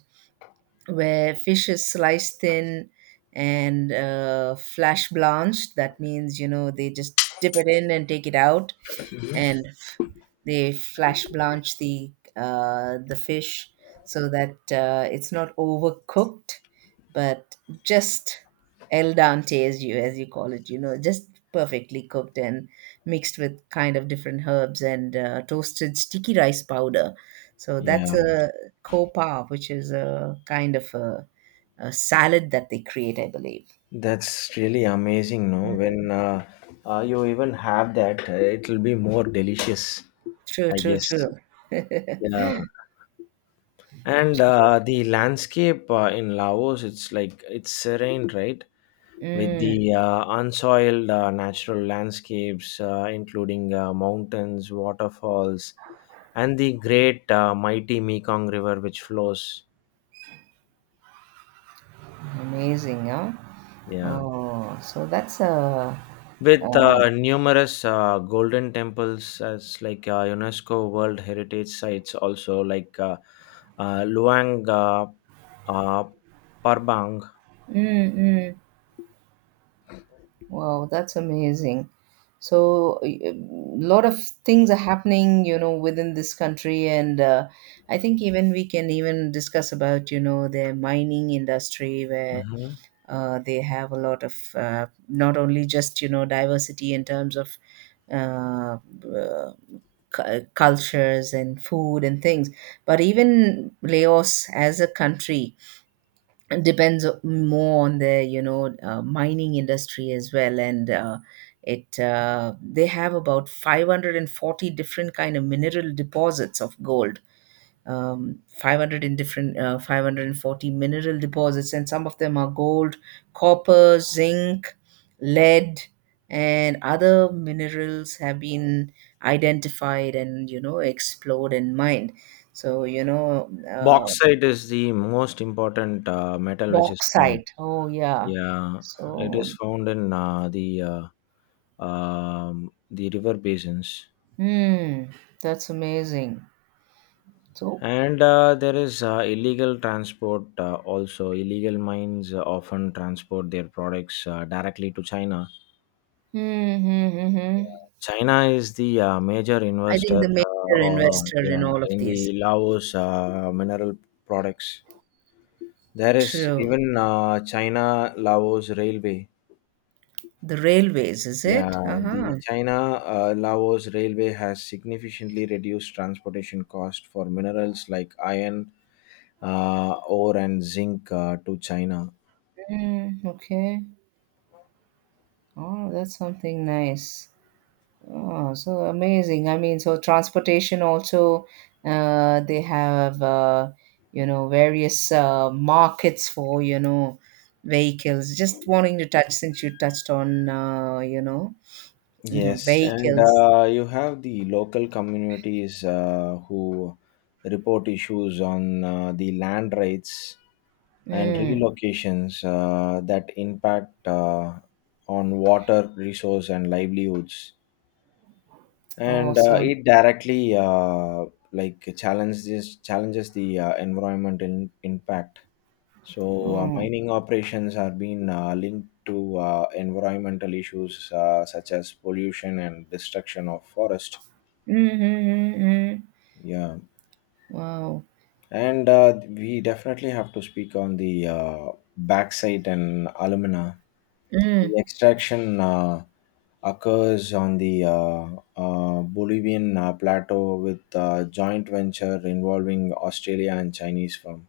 [SPEAKER 2] where fish is sliced thin and flash blanched. That means, you know, they just dip it in and take it out, and f- they flash blanch the fish so that it's not overcooked, but just el dente, as you call it, you know, just perfectly cooked and mixed with kind of different herbs and toasted sticky rice powder. So that's
[SPEAKER 1] Yeah.
[SPEAKER 2] a copa, which is a kind of a salad that they create, I believe.
[SPEAKER 1] That's really amazing, no?
[SPEAKER 2] Mm.
[SPEAKER 1] When you even have that, it'll be more delicious,
[SPEAKER 2] True,
[SPEAKER 1] I
[SPEAKER 2] true,
[SPEAKER 1] guess.
[SPEAKER 2] true.
[SPEAKER 1] Yeah. And
[SPEAKER 2] True.
[SPEAKER 1] the landscape in Laos, it's like it's serene, right? With
[SPEAKER 2] Mm,
[SPEAKER 1] the unsoiled natural landscapes, including mountains, waterfalls, and the great mighty Mekong River, which flows.
[SPEAKER 2] amazing, huh?
[SPEAKER 1] Yeah.
[SPEAKER 2] Oh, so that's a.
[SPEAKER 1] With
[SPEAKER 2] Uh,
[SPEAKER 1] numerous golden temples as like UNESCO World Heritage sites, also like Luang uh, Parbang.
[SPEAKER 2] mm, mm. Wow, that's amazing. So a lot of things are happening, you know, within this country, and I think even we can even discuss about, you know, the mining industry where
[SPEAKER 1] Mhm.
[SPEAKER 2] they have a lot of not only just, you know, diversity in terms of uh, uh, cultures and food and things, but even laos as a country depends more on the, you know, mining industry as well. And it they have about 540 different kind of mineral deposits of gold. Um, 500 in different 540 mineral deposits, and some of them are gold, copper, zinc, lead, and other minerals have been identified and, you know, explored and mined. So you know,
[SPEAKER 1] Bauxite is the most important metal which is found.
[SPEAKER 2] bauxite, oh yeah.
[SPEAKER 1] Yeah, it
[SPEAKER 2] So
[SPEAKER 1] is found in the river basins.
[SPEAKER 2] hmm, that's amazing. So
[SPEAKER 1] And there is illegal transport also. Illegal mines often transport their products directly to China.
[SPEAKER 2] hmm, hmm, hmm, hmm.
[SPEAKER 1] China is the major
[SPEAKER 2] I think
[SPEAKER 1] investor
[SPEAKER 2] the major investor in
[SPEAKER 1] yeah,
[SPEAKER 2] all of
[SPEAKER 1] in
[SPEAKER 2] these.
[SPEAKER 1] the Laos mineral products. There is
[SPEAKER 2] True,
[SPEAKER 1] even China Laos Railway.
[SPEAKER 2] the railways, is it,
[SPEAKER 1] Yeah,
[SPEAKER 2] uh-huh.
[SPEAKER 1] the China Laos Railway has significantly reduced transportation cost for minerals like iron, uh, ore, and zinc to China.
[SPEAKER 2] Mm, okay. Oh, that's something nice. Oh, so amazing. I mean, so transportation also, they have, you know, various markets for, you know, vehicles. Just wanting to touch, since you touched on, you know, mhm,
[SPEAKER 1] Yes, and
[SPEAKER 2] vehicles.
[SPEAKER 1] you have the local communities who report issues on the land rights and
[SPEAKER 2] Mm,
[SPEAKER 1] relocations that impact on water resource and livelihoods, and
[SPEAKER 2] awesome.
[SPEAKER 1] it directly like challenges the environmental impact. So,
[SPEAKER 2] Oh,
[SPEAKER 1] mining operations are being linked to environmental issues such as pollution and destruction of forest.
[SPEAKER 2] mm-hmm, mm-hmm. Mm-hmm.
[SPEAKER 1] Yeah,
[SPEAKER 2] Wow.
[SPEAKER 1] and we definitely have to speak on the backside and alumina. The
[SPEAKER 2] Mm.
[SPEAKER 1] extraction occurs on the Bolivian plateau with joint venture involving Australia and Chinese firm.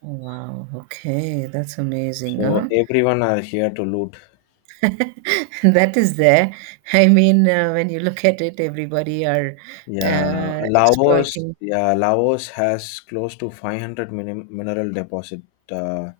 [SPEAKER 2] Oh, wow. Okay, that's amazing,
[SPEAKER 1] So
[SPEAKER 2] huh?
[SPEAKER 1] everyone are here to loot.
[SPEAKER 2] That is there. I mean, when you look at it, everybody are
[SPEAKER 1] Yeah,
[SPEAKER 2] exploiting
[SPEAKER 1] Yeah, Laos has close to 500 min mineral deposit uh,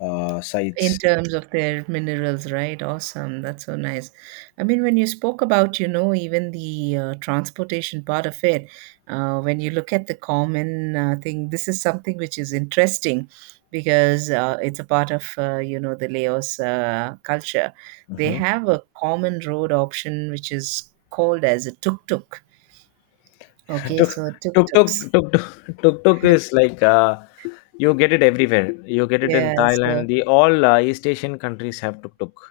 [SPEAKER 2] in
[SPEAKER 1] sites.
[SPEAKER 2] terms of their minerals, right? Awesome. That's so nice. I mean, when you spoke about, you know, even the transportation part of it, when you look at the common thing, this is something which is interesting because it's a part of, you know, the Laos culture. They
[SPEAKER 1] Mhm.
[SPEAKER 2] have a common road option which is called as a tuk-tuk. Okay,
[SPEAKER 1] tuk
[SPEAKER 2] so tuk-tuks.
[SPEAKER 1] tuk is like you get it everywhere. You get it in
[SPEAKER 2] Yeah, so
[SPEAKER 1] Thailand. The all East Asian countries have tuk tuk.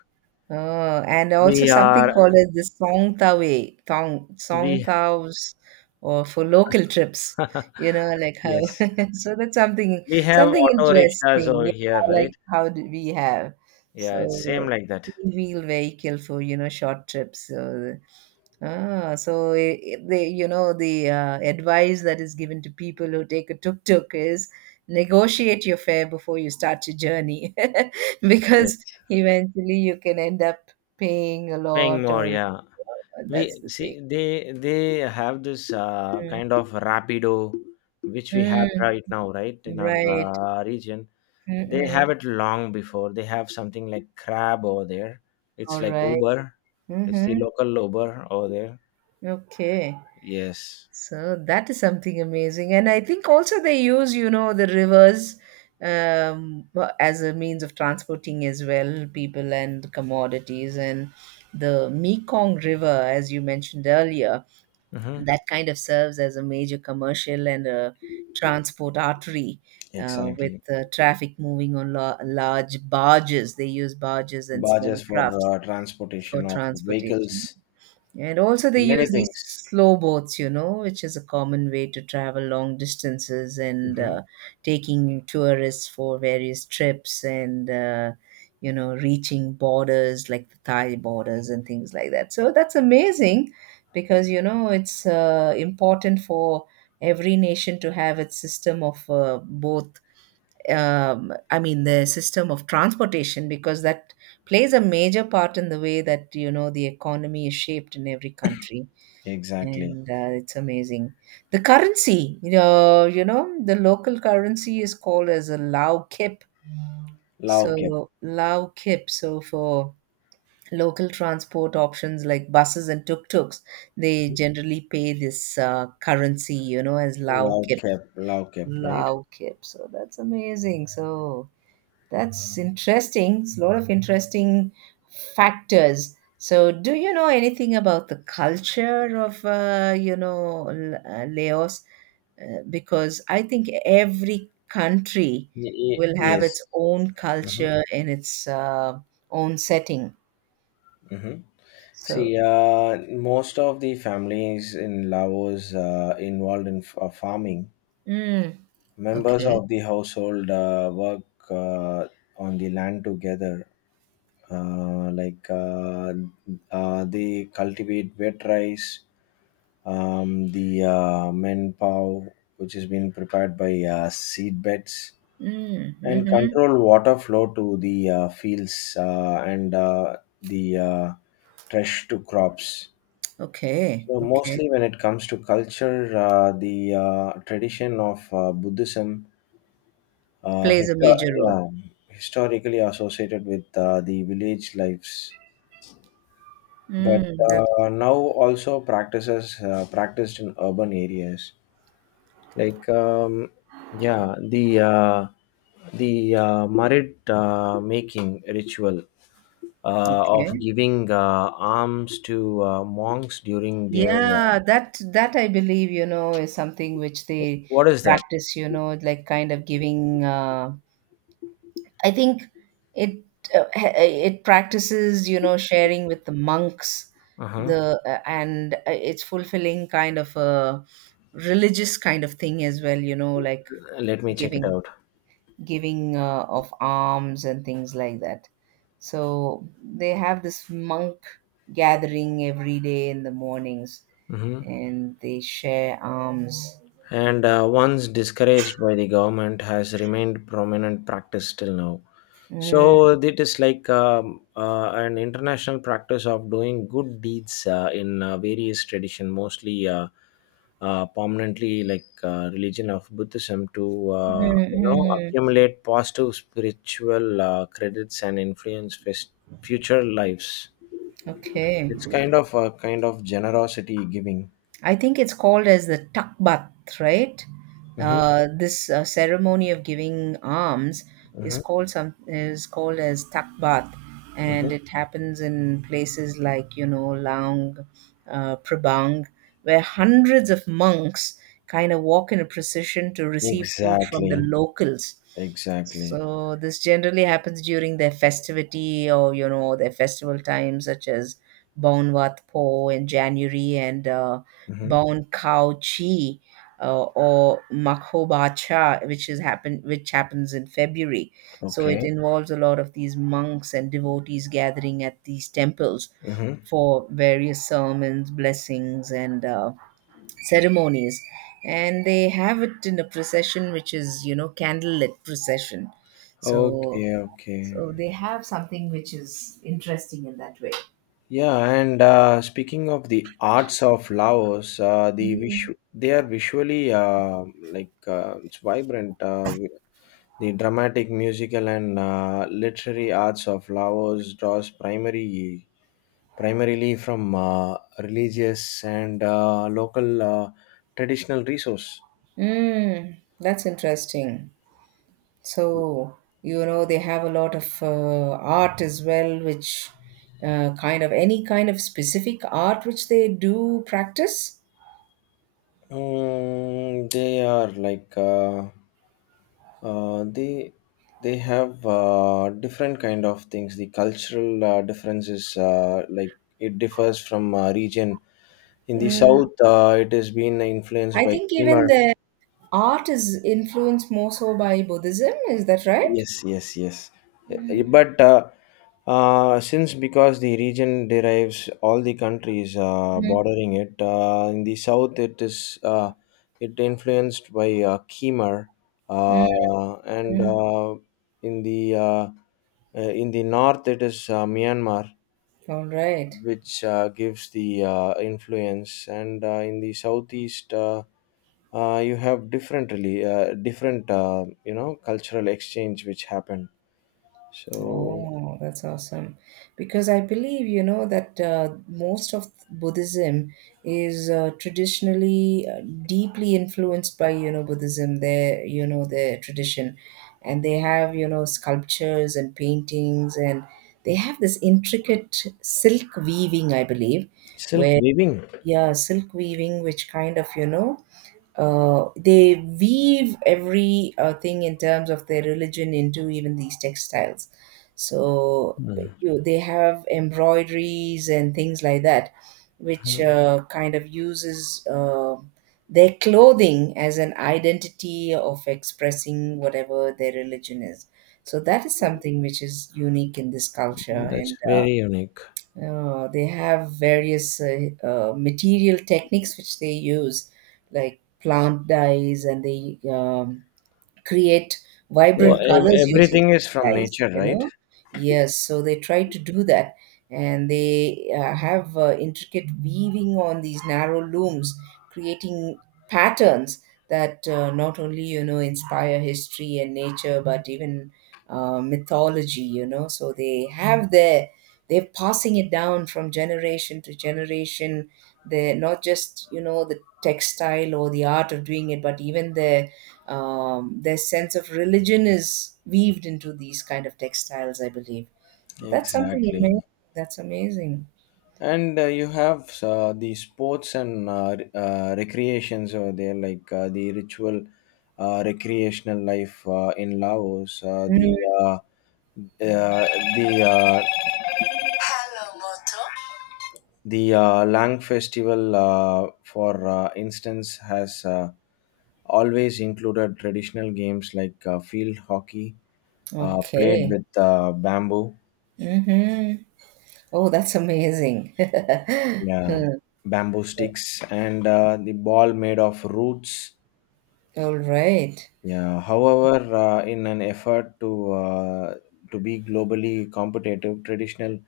[SPEAKER 2] oh, and also
[SPEAKER 1] We
[SPEAKER 2] something
[SPEAKER 1] are
[SPEAKER 2] called as the Song Tha Way, Tong Song
[SPEAKER 1] we
[SPEAKER 2] Thaws, or for local trips. You know, like how.
[SPEAKER 1] yes
[SPEAKER 2] So that's something,
[SPEAKER 1] we have
[SPEAKER 2] something
[SPEAKER 1] auto rickshaws
[SPEAKER 2] interesting.
[SPEAKER 1] over
[SPEAKER 2] Yeah,
[SPEAKER 1] here, right?
[SPEAKER 2] like how do we have so
[SPEAKER 1] Yeah, it's same like that.
[SPEAKER 2] three-wheel vehicle for, you know, short trips. So ah, so the, you know, the advice that is given to people who take a tuk-tuk is negotiate your fare before you start your journey
[SPEAKER 1] Yes,
[SPEAKER 2] because eventually you can end up paying a
[SPEAKER 1] paying
[SPEAKER 2] lot,
[SPEAKER 1] more.
[SPEAKER 2] or
[SPEAKER 1] Yeah. We
[SPEAKER 2] that's the thing.
[SPEAKER 1] see they have this
[SPEAKER 2] Mm.
[SPEAKER 1] kind of rapido which we
[SPEAKER 2] Mm.
[SPEAKER 1] have right now right in our
[SPEAKER 2] Right.
[SPEAKER 1] region. They have
[SPEAKER 2] Mm-mm.
[SPEAKER 1] it long before. They have something like crab over there.
[SPEAKER 2] All
[SPEAKER 1] It's like
[SPEAKER 2] right.
[SPEAKER 1] Uber. It's the
[SPEAKER 2] Mm-hmm.
[SPEAKER 1] local Uber over there.
[SPEAKER 2] Okay.
[SPEAKER 1] Yes.
[SPEAKER 2] So that is something amazing. And I think also they use, you know, the rivers, um, as a means of transporting as well, people and commodities. And the Mekong River, as you mentioned earlier,
[SPEAKER 1] Hmm.
[SPEAKER 2] that kind of serves as a major commercial and a transport artery. With
[SPEAKER 1] Exactly.
[SPEAKER 2] traffic moving on large barges, they use barges and small
[SPEAKER 1] Barges for
[SPEAKER 2] crafts for
[SPEAKER 1] transportation of
[SPEAKER 2] transportation.
[SPEAKER 1] vehicles.
[SPEAKER 2] And also, they
[SPEAKER 1] Many
[SPEAKER 2] use these
[SPEAKER 1] things.
[SPEAKER 2] slow boats, you know, which is a common way to travel long distances and,
[SPEAKER 1] Hmm.
[SPEAKER 2] taking tourists for various trips, and you know, reaching borders like the Thai borders and things like that. So that's amazing because, you know, it's important for every nation to have its system of both, I mean, the system of transportation, because that plays a major part in the way that, you know, the economy is shaped in every country.
[SPEAKER 1] Exactly.
[SPEAKER 2] And it's amazing. The currency, the local currency is called as a Lao Kip.
[SPEAKER 1] Low cap.
[SPEAKER 2] So, Lao Kip. So, for local transport options like buses and tuk-tuks, they generally pay this currency, you know, as Lao
[SPEAKER 1] Low
[SPEAKER 2] Kip.
[SPEAKER 1] cap. Low cap, right.
[SPEAKER 2] Lao Kip. So, that's amazing. So, that's interesting. It's a lot of interesting factors. So, do you know anything about the culture of, you know, Laos? Because I think every country
[SPEAKER 1] Y- y-
[SPEAKER 2] will have
[SPEAKER 1] yes.
[SPEAKER 2] its own
[SPEAKER 1] Hmm.
[SPEAKER 2] culture in its own setting.
[SPEAKER 1] Hmm.
[SPEAKER 2] So,
[SPEAKER 1] See, most of the families in Laos involved in farming,
[SPEAKER 2] mm,
[SPEAKER 1] members
[SPEAKER 2] okay.
[SPEAKER 1] of the household work uh, on the land together. Uh, like uh, they cultivate wet rice, the men pow, which is being prepared by seed beds,
[SPEAKER 2] Mm,
[SPEAKER 1] and
[SPEAKER 2] hmm.
[SPEAKER 1] control water flow to the fields and the trash to crops.
[SPEAKER 2] Okay.
[SPEAKER 1] So
[SPEAKER 2] Okay.
[SPEAKER 1] mostly when it comes to culture, the tradition of Buddhism, uh,
[SPEAKER 2] Plays a
[SPEAKER 1] histo-
[SPEAKER 2] major role.
[SPEAKER 1] yeah, historically associated with the village lives, but
[SPEAKER 2] Mm, that,
[SPEAKER 1] now also practices practiced in urban areas. Like yeah, the marid making ritual of
[SPEAKER 2] okay.
[SPEAKER 1] giving alms to monks during their
[SPEAKER 2] Yeah, that I believe, you know, is something which they
[SPEAKER 1] what is that?
[SPEAKER 2] practice, you know, like kind of giving uh, I think it it practices, you know, sharing with the monks
[SPEAKER 1] Uh huh.
[SPEAKER 2] the and it's fulfilling kind of a religious kind of thing as well, you know, like
[SPEAKER 1] Let me check it
[SPEAKER 2] giving
[SPEAKER 1] out.
[SPEAKER 2] giving of alms and things like that. So they have this monk gathering every day in the mornings
[SPEAKER 1] Hmm.
[SPEAKER 2] and they share alms.
[SPEAKER 1] And once discouraged by the government, has remained prominent practice till now.
[SPEAKER 2] Mm,
[SPEAKER 1] So it is like an international practice of doing good deeds in various tradition, mostly prominently like religion of Buddhism, to you know
[SPEAKER 2] mm, mm.
[SPEAKER 1] accumulate positive spiritual credits and influence future lives.
[SPEAKER 2] Okay.
[SPEAKER 1] It's kind of generosity giving.
[SPEAKER 2] I think it's called as the takbat, right?
[SPEAKER 1] Mhm.
[SPEAKER 2] This ceremony of giving alms is
[SPEAKER 1] Mm-hmm.
[SPEAKER 2] called some is called as takbat,
[SPEAKER 1] Mm-hmm.
[SPEAKER 2] and it happens in places like Lang Prabang, where hundreds of monks kind of walk in a procession to receive food from the
[SPEAKER 1] Exactly.
[SPEAKER 2] locals.
[SPEAKER 1] Exactly.
[SPEAKER 2] So this generally happens during their festivity or their festival time, such as Baon Wat Po in January and
[SPEAKER 1] Mm-hmm.
[SPEAKER 2] Bon Khao Chi or Makho Bacha, which is happen which happens in February. So it
[SPEAKER 1] Okay.
[SPEAKER 2] involves a lot of these monks and devotees gathering at these temples
[SPEAKER 1] Mm-hmm.
[SPEAKER 2] for various sermons, blessings, and ceremonies, and they have it in a procession which is, you know, candlelit procession. so
[SPEAKER 1] Okay.
[SPEAKER 2] so
[SPEAKER 1] Okay.
[SPEAKER 2] they have something which is interesting in that way.
[SPEAKER 1] Yeah. And speaking of the arts of Laos,
[SPEAKER 2] Mm.
[SPEAKER 1] they are visually like it's vibrant. The dramatic, musical, and literary arts of Laos draws primary primarily from religious and local traditional resource.
[SPEAKER 2] Mm, that's interesting. So, you know, they have a lot of art as well, which kind of, any kind of specific art which they do practice.
[SPEAKER 1] Mm, they are like uh, they they have different kind of things. The cultural differences like it differs from region. In the
[SPEAKER 2] Mm,
[SPEAKER 1] south, it has been influenced
[SPEAKER 2] I
[SPEAKER 1] by
[SPEAKER 2] think even
[SPEAKER 1] Khmer.
[SPEAKER 2] the art is influenced more so by Buddhism, is that right?
[SPEAKER 1] Yes, yes, yes. But Since because the region derives all the countries bordering it, in the south it is it influenced by Khmer,
[SPEAKER 2] Hmm.
[SPEAKER 1] and
[SPEAKER 2] Mm.
[SPEAKER 1] in the uh, in the north it is Myanmar,
[SPEAKER 2] All right.
[SPEAKER 1] which gives the influence, and in the southeast. You have different really different you know cultural exchange which happened. So
[SPEAKER 2] Oh, that's awesome. Because I believe, you know, that most of Buddhism is traditionally deeply influenced by, you know, Buddhism, their, you know, their tradition. And they have, you know, sculptures and paintings, and they have this intricate silk weaving, I believe,
[SPEAKER 1] silk
[SPEAKER 2] where,
[SPEAKER 1] weaving.
[SPEAKER 2] yeah, silk weaving, which kind of, you know, they weave every thing in terms of their religion into even these textiles. So
[SPEAKER 1] Mhm.
[SPEAKER 2] you, they have embroideries and things like that, which kind of uses their clothing as an identity of expressing whatever their religion is. So that is something which is unique in this culture, and
[SPEAKER 1] That's
[SPEAKER 2] uh,
[SPEAKER 1] very unique.
[SPEAKER 2] uh, they have various material techniques which they use, like plant dyes, and they create
[SPEAKER 1] Well,
[SPEAKER 2] vibrant colors using
[SPEAKER 1] everything is
[SPEAKER 2] these
[SPEAKER 1] from
[SPEAKER 2] dyes,
[SPEAKER 1] nature,
[SPEAKER 2] you
[SPEAKER 1] right?
[SPEAKER 2] know? Yes, so they try to do that. And they have intricate weaving on these narrow looms, creating patterns that not only, you know, inspire history and nature, but even mythology, you know? So they have their, they're passing it down from generation to generation. They're not just, you know, the textile or the art of doing it, but even the their sense of religion is weaved into these kind of textiles, I believe, so that's something
[SPEAKER 1] Exactly.
[SPEAKER 2] amazing. That's amazing.
[SPEAKER 1] And you have the sports and recreations over there, like the ritual recreational life in Laos,
[SPEAKER 2] Mm,
[SPEAKER 1] the uh, the Lang festival, for instance, has. Always included traditional games like field hockey, played
[SPEAKER 2] okay.
[SPEAKER 1] with bamboo,
[SPEAKER 2] Hmm. Oh, that's amazing.
[SPEAKER 1] yeah, bamboo sticks, and the ball made of roots.
[SPEAKER 2] All right.
[SPEAKER 1] Yeah. However, in an effort to to be globally competitive, traditional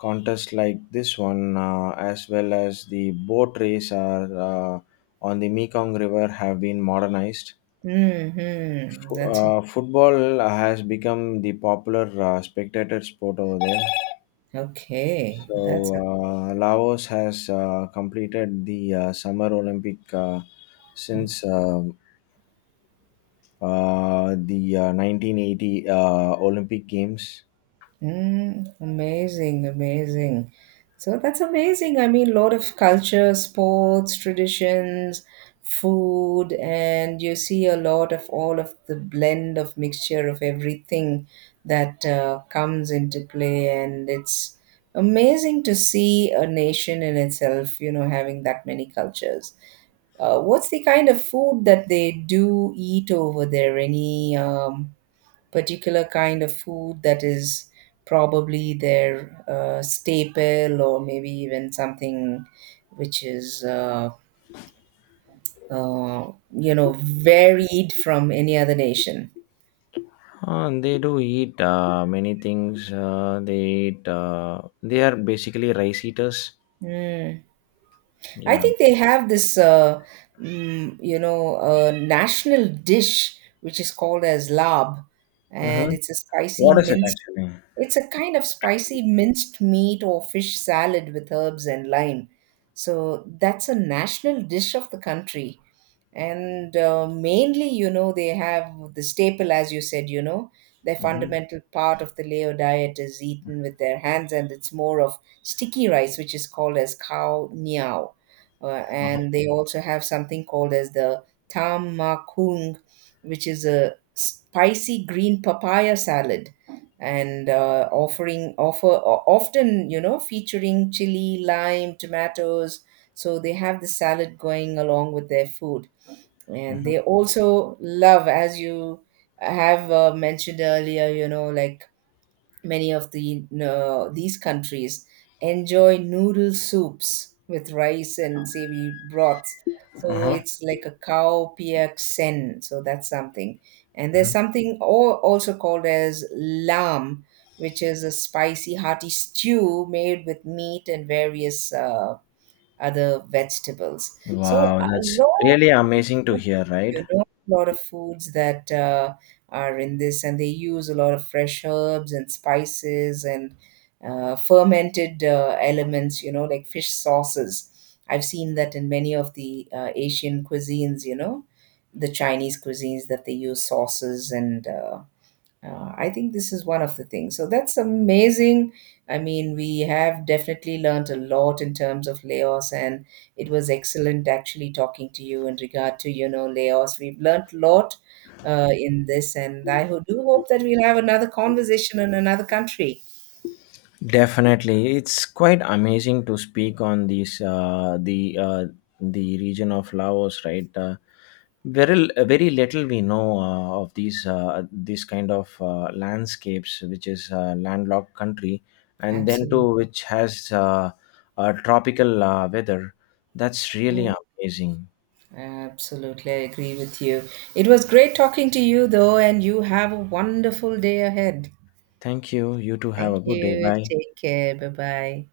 [SPEAKER 1] contests like this one, as well as the boat race, are on the Mekong River, have been modernized.
[SPEAKER 2] Mm-hmm. That's
[SPEAKER 1] Football has become the popular spectator sport over there.
[SPEAKER 2] okay.
[SPEAKER 1] So,
[SPEAKER 2] That's
[SPEAKER 1] Laos has completed the Summer Olympic since the 1980 Olympic Games.
[SPEAKER 2] Mm, amazing, amazing. So that's amazing. I mean, lot of culture, sports, traditions, food, and you see a lot of all of the blend of mixture of everything that comes into play. And it's amazing to see a nation in itself, you know, having that many cultures. What's the kind of food that they do eat over there? Any particular kind of food that is probably their staple, or maybe even something which is you know, varied from any other nation.
[SPEAKER 1] They do eat many things. They eat. They are basically rice eaters.
[SPEAKER 2] Mm. I
[SPEAKER 1] Yeah.
[SPEAKER 2] think they have this, you know, national dish which is called as lab, and
[SPEAKER 1] Mm-hmm.
[SPEAKER 2] it's a spicy
[SPEAKER 1] What is it
[SPEAKER 2] minced.
[SPEAKER 1] actually?
[SPEAKER 2] It's a kind of spicy minced meat or fish salad with herbs and lime. So that's a national dish of the country. And mainly, you know, they have the staple, as you said, you know, their
[SPEAKER 1] Mm-hmm.
[SPEAKER 2] fundamental part of the Lao diet is eaten with their hands, and it's more of sticky rice, which is called as cow niao, and they also have something called as the tam makung, which is a spicy green papaya salad, and often you know, featuring chili, lime, tomatoes. So they have the salad going along with their food, and
[SPEAKER 1] Mm-hmm.
[SPEAKER 2] they also love, as you have mentioned earlier. You know, like many of the these countries enjoy noodle soups with rice and savory broths. So
[SPEAKER 1] Uh-huh.
[SPEAKER 2] it's like a cow piak sen. So that's something. And there's something also called as lamb, which is a spicy, hearty stew made with meat and various other vegetables. So
[SPEAKER 1] Wow,
[SPEAKER 2] a
[SPEAKER 1] that's really
[SPEAKER 2] lot of
[SPEAKER 1] amazing to
[SPEAKER 2] foods,
[SPEAKER 1] hear, right?
[SPEAKER 2] you know, a lot of foods that are in this, and they use a lot of fresh herbs and spices and fermented elements. You know, like fish sauces. I've seen that in many of the Asian cuisines. You know, the Chinese cuisines that they use sauces and I think this is one of the things. So that's amazing. I mean, we have definitely learnt a lot in terms of layoffs, and it was excellent actually talking to you in regard to, you know, layoffs. We've learnt a lot in this, and I do hope that we'll have another conversation in another country.
[SPEAKER 1] Definitely, it's quite amazing to speak on these the region of Laos, right? Very very little we know of these kind of landscapes, which is a landlocked country, and then
[SPEAKER 2] Absolutely.
[SPEAKER 1] to which has a tropical weather. That's really amazing.
[SPEAKER 2] Absolutely, I agree with you. It was great talking to you, though, and you have a wonderful day ahead.
[SPEAKER 1] Thank you. You too have
[SPEAKER 2] Thank
[SPEAKER 1] a good day.
[SPEAKER 2] you.
[SPEAKER 1] Bye.
[SPEAKER 2] Take care. Bye bye.